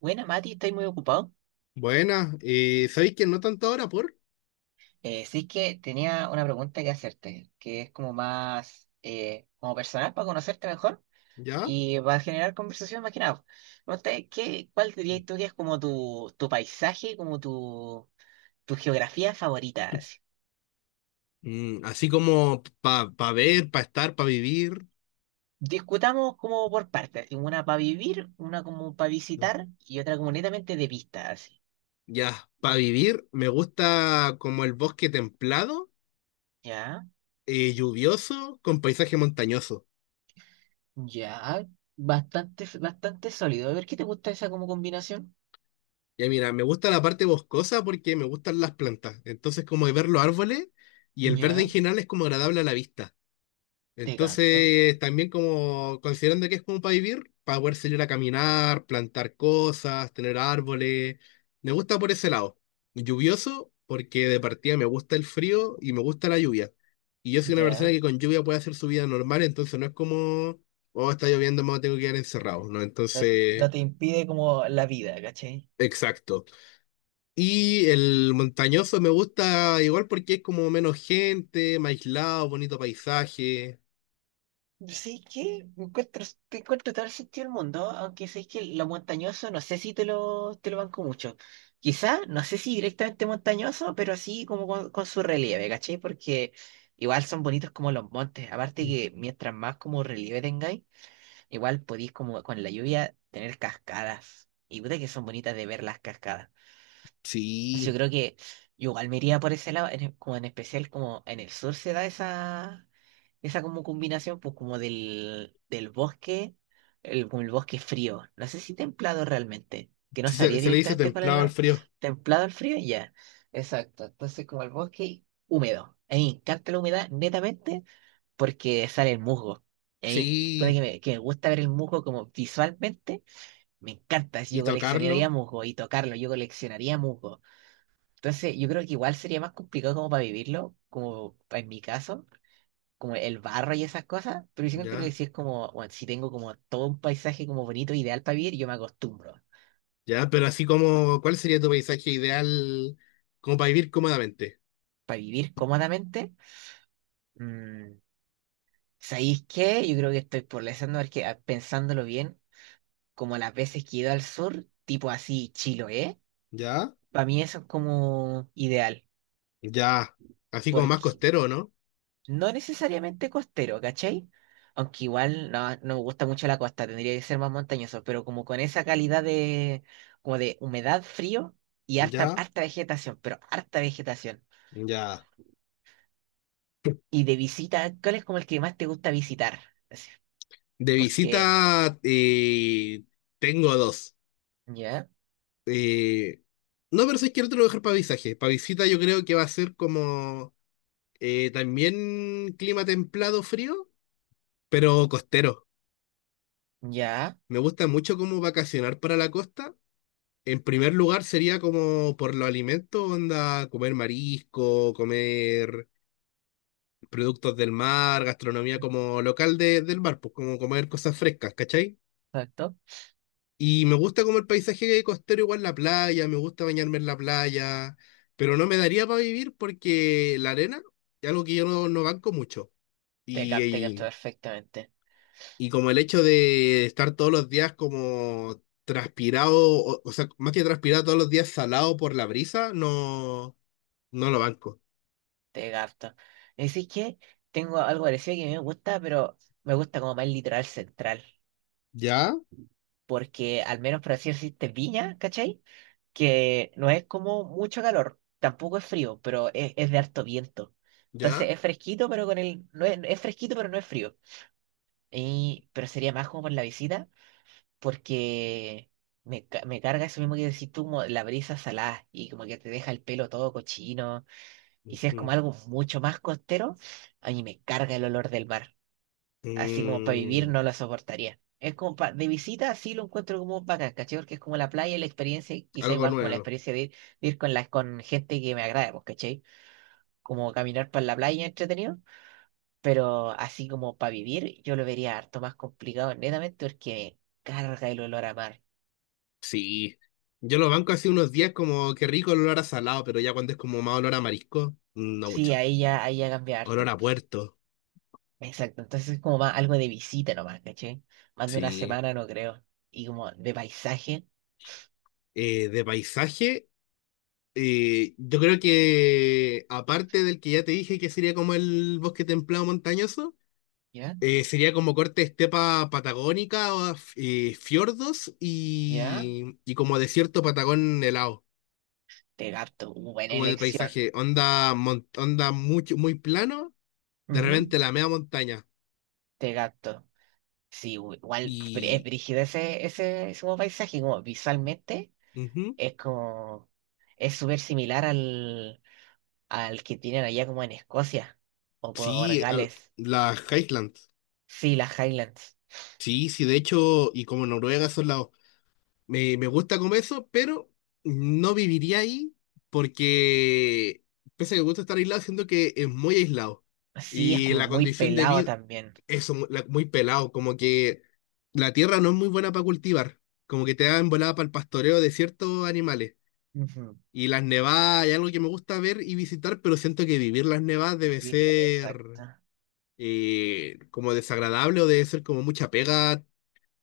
Buena, Mati, ¿estáis muy ocupado? Buena, ¿sabéis que no tanto ahora por? Sí es que tenía una pregunta que hacerte, que es como más como personal para conocerte mejor ¿Ya? y va a generar conversación más que nada. Pregunta, ¿cuál dirías tú que es como tu paisaje, como tu geografía favorita, así? Así como para ver, para estar, para vivir. Discutamos como por partes, así, una para vivir, una como para visitar y otra como netamente de vista, así. Ya, para vivir me gusta como el bosque templado, Ya, lluvioso, con paisaje montañoso. ya, bastante sólido. A ver, ¿qué te gusta esa como combinación? Ya mira, me gusta la parte boscosa porque me gustan las plantas. Entonces como de ver los árboles y el verde en Ya, general es como agradable a la vista. te gato. Entonces, también como considerando que es como para vivir, para poder salir a caminar, plantar cosas, tener árboles. Me gusta por ese lado. Lluvioso, porque de partida me gusta el frío y me gusta la lluvia. Y yo soy una persona que Ya, con lluvia puede hacer su vida normal, entonces no es como, oh, está lloviendo, me tengo que quedar encerrado, ¿no? no, no Entonces, te impide como la vida, ¿cachai? exacto. Y el montañoso me gusta igual porque es como menos gente, más aislado, bonito paisaje. Sí que encuentro, te encuentro todo el sentido del mundo, aunque sé que lo montañoso no sé si te lo, te lo banco mucho. Quizá, no sé si directamente montañoso, pero así como con su relieve, ¿cachai? Porque igual son bonitos como los montes. Aparte que mientras más como relieve tengáis, igual podéis como con la lluvia tener cascadas. Y puta que son bonitas de ver las cascadas. Entonces, yo Sí. creo que yo igual me iría por ese lado, como en especial como en el sur se da esa, esa como combinación, pues como del bosque, el, como el bosque frío. No sé si templado realmente, que no Sí, Se, sabría se le dice directamente cuál es templado al la... frío. Templado al frío, ya. Exacto. Entonces como el bosque húmedo. A mí me encanta la humedad netamente porque sale el musgo. Y a mí, pone que Sí, me gusta ver el musgo como visualmente, me encanta. Si y yo coleccionaría tocarlo, musgo y tocarlo, yo coleccionaría musgo. Entonces, yo creo que igual sería más complicado como para vivirlo, en mi caso, como el barro y esas cosas, pero yo creo que ya, si es como, bueno, si tengo como todo un paisaje como bonito, ideal para vivir, yo me acostumbro. ya, pero así como, ¿cuál sería tu paisaje ideal como para vivir cómodamente? Para vivir cómodamente, mm, ¿sabéis qué? Yo creo que estoy por pensando, porque, pensándolo bien, como las veces que he ido al sur, tipo así, Chiloé, Ya, para mí eso es como ideal. ya, así como más costero, ¿no? No necesariamente costero, ¿cachai? Aunque igual no, no me gusta mucho la costa, tendría que ser más montañoso, pero como con esa calidad de, como de humedad, frío y harta, Ya, harta vegetación, pero harta vegetación. ya. Y de visita, ¿cuál es como el que más te gusta visitar? Así, De porque, visita tengo dos. ya, Eh, no, pero si quiero otro lugar para paisaje. Para visita yo creo que va a ser como también clima templado frío, pero costero. ya, Me gusta mucho como vacacionar para la costa. En primer lugar sería como por los alimentos, onda, comer marisco, comer productos del mar, gastronomía como local del mar, pues como comer cosas frescas, ¿cachai? exacto. Y me gusta como el paisaje costero, igual la playa, me gusta bañarme en la playa, pero no me daría para vivir porque la arena es algo que yo no banco mucho. Y, Te capto y, perfectamente. y como el hecho de estar todos los días como transpirado, o sea, más que transpirado todos los días salado por la brisa, no... No lo banco. Te capto. Así que tengo algo parecido que me gusta, pero me gusta como más el litoral central. ¿Ya? Porque al menos por así decirte, Viña, ¿cachai? Que no es como mucho calor, tampoco es frío, pero es de harto viento. Entonces ¿Ya? es fresquito, pero con el, no es, es fresquito, pero no es frío. Y, pero sería más como por la visita, porque me, me carga eso mismo que decís tú, como la brisa salada, y como que te deja el pelo todo cochino. Y si es como Ujú. algo mucho más costero, a mí me carga el olor del mar, así como para vivir Mm, no la soportaría. Es como de visita sí lo encuentro como bacán, ¿cachai? Porque es como la playa, la experiencia, y quizá Algo igual como la nuevo. experiencia de ir con, la, con gente que me agrade, pues, ¿cachai? Como caminar por la playa entretenido, pero así como para vivir yo lo vería harto más complicado, netamente porque me carga el olor a mar. Sí. Yo lo banco hace unos días como que rico el olor a salado, pero ya cuando es como más olor a marisco, no Sí, mucho. Ahí ya cambia Olor harto. a puerto. Exacto, entonces es como más algo de visita nomás, ¿cachai? Más de una Sí. semana no creo. Y como de paisaje, De paisaje, yo creo que aparte del que ya te dije que sería como el bosque templado montañoso, ¿ya? Sería como corte estepa patagónica, o fiordos ¿Ya? Y como desierto patagón helado. Te gato, buena Como de elección. paisaje, onda, onda mucho, muy plano, de Ujú. repente la media montaña. De gato. Sí, igual es Y brígido ese, ese, ese como paisaje, como visualmente ujú, es como, es súper similar al, al que tienen allá como en Escocia o por sí, Gales. las Highlands. Sí, las Highlands. Sí, sí, de hecho, y como Noruega son lados. Me gusta comer eso, pero no viviría ahí porque, pese a que me gusta estar aislado, siento que es muy aislado. Sí, es Y como la muy condición de pelado vida, también. eso, muy pelado, como que la tierra no es muy buena para cultivar, como que te dan volada para el pastoreo de ciertos animales. Ujú. Y las nevadas es algo que me gusta ver y visitar, pero siento que vivir las nevadas debe ser Exacto, como desagradable o debe ser como mucha pega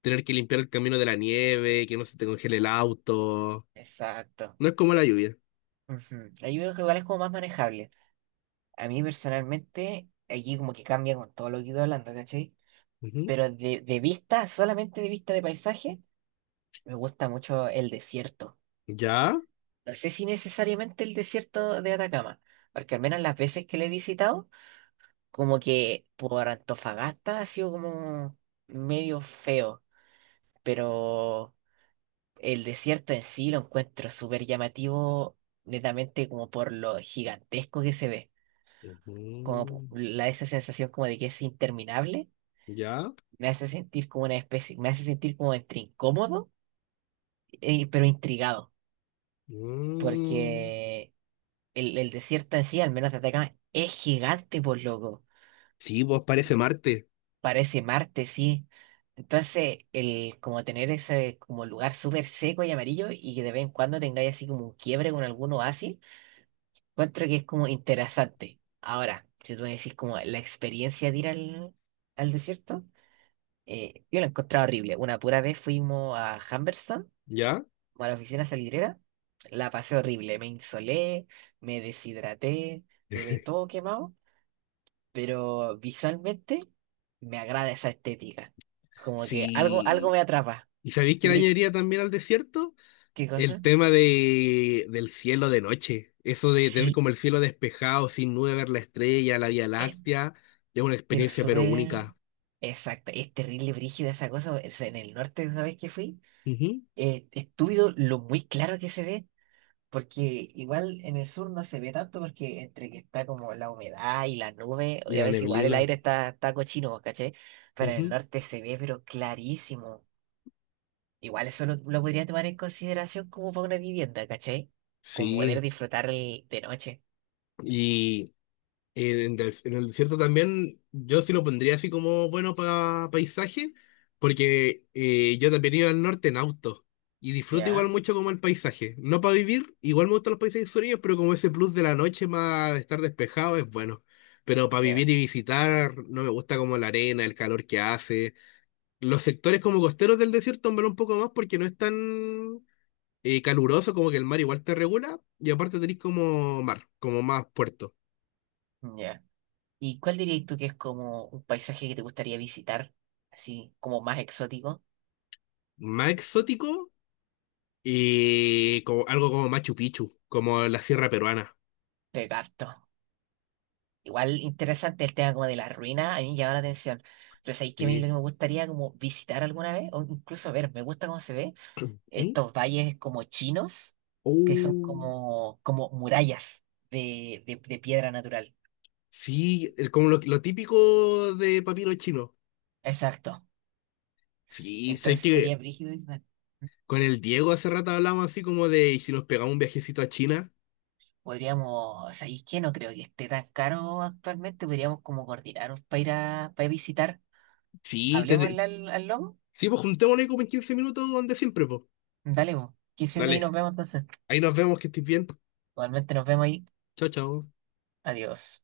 tener que limpiar el camino de la nieve, que no se te congele el auto. exacto. No es como la lluvia. Ujú. Ahí veo que igual es como más manejable. A mí personalmente, allí como que cambia con todo lo que he ido hablando, ¿cachai? Ujú. Pero de vista, solamente de vista de paisaje. Me gusta mucho el desierto. ¿Ya? No sé si necesariamente el desierto de Atacama, porque al menos las veces que lo he visitado, como que por Antofagasta ha sido como medio feo, pero el desierto en sí lo encuentro súper llamativo, netamente como por lo gigantesco que se ve, Ujú. la, esa sensación como de que es interminable, ¿Ya? me hace sentir como una especie, me hace sentir como entre incómodo, pero intrigado. Mm. Porque el desierto en sí, al menos de Atacama, es gigante, por loco. Sí, vos parece Marte. Parece Marte, sí. Entonces, el como tener ese como lugar súper seco y amarillo y que de vez en cuando tengáis así como un quiebre con algún oasis, encuentro que es como interesante. Ahora, si tú me decís como la experiencia de ir al, al desierto, yo la he encontrado horrible. Una pura vez fuimos a Humberston, ¿Ya? como a la oficina salitrera, la pasé horrible. Me insolé, me deshidraté, quedé todo quemado. Pero visualmente me agrada esa estética. Como que algo, algo Sí. me atrapa. ¿Y sabéis que Yo le creo. añadiría también al desierto? ¿Qué El cosa? tema del cielo de noche, eso de tener Sí, como el cielo despejado, sin nube, ver la estrella, la Vía eh, Láctea, es una pero experiencia pero súper única. exacto. Es terrible, brígida esa cosa. O sea, en el norte, ¿sabes qué fui? Ujú. Estúpido lo muy claro que se ve. Porque igual en el sur no se ve tanto porque entre que está como la humedad y la nube, Y y a la veces igual el neblina. aire está, está cochino, ¿vos cachai? Pero en el Ujú. norte se ve pero clarísimo. Igual eso lo podría tomar en consideración como para una vivienda, ¿cachai? Como poder Sí. disfrutar de noche. En el desierto también yo sí lo pondría así como bueno para paisaje, porque yo también iba al norte en auto y disfruto Ya, igual mucho como el paisaje. No para vivir, igual me gustan los paisajes sureños, pero como ese plus de la noche más de estar despejado es bueno. Pero para ya, vivir y visitar no me gusta como la arena, el calor que hace. Los sectores como costeros del desierto, hombre, un poco más porque no es tan caluroso como que el mar igual te regula y aparte tenés como mar, como más puerto. ya. ¿Y cuál dirías tú que es como un paisaje que te gustaría visitar? Así, como más exótico. Más exótico. Y como, algo como Machu Picchu, como la sierra peruana. Te capto. Igual interesante el tema como de las ruinas, a mí me llama la atención. Pero ¿sabéis qué a mí lo Sí. que me gustaría como visitar alguna vez? O incluso ver, me gusta cómo se ve. Sí. Estos valles como chinos, que son Oh, como, como murallas de, de piedra natural. sí, como lo típico de papiro chino. Exacto. Sí, sabes Entonces que sería brígido, Ismael. con el Diego hace rato hablamos así como de, ¿y si nos pegamos un viajecito a China? Podríamos, ¿sabéis qué? No creo que esté tan caro actualmente. Podríamos como coordinarnos para ir a, para visitar. Sí, te, Hablemos te- al, al logo. sí, pues juntémonos ahí como en 15 minutos donde siempre, pues. Dale, vos. 15 minutos ahí nos Dale, vemos entonces. ahí nos vemos, que estés bien. Igualmente nos vemos ahí. Chao, chao. Adiós.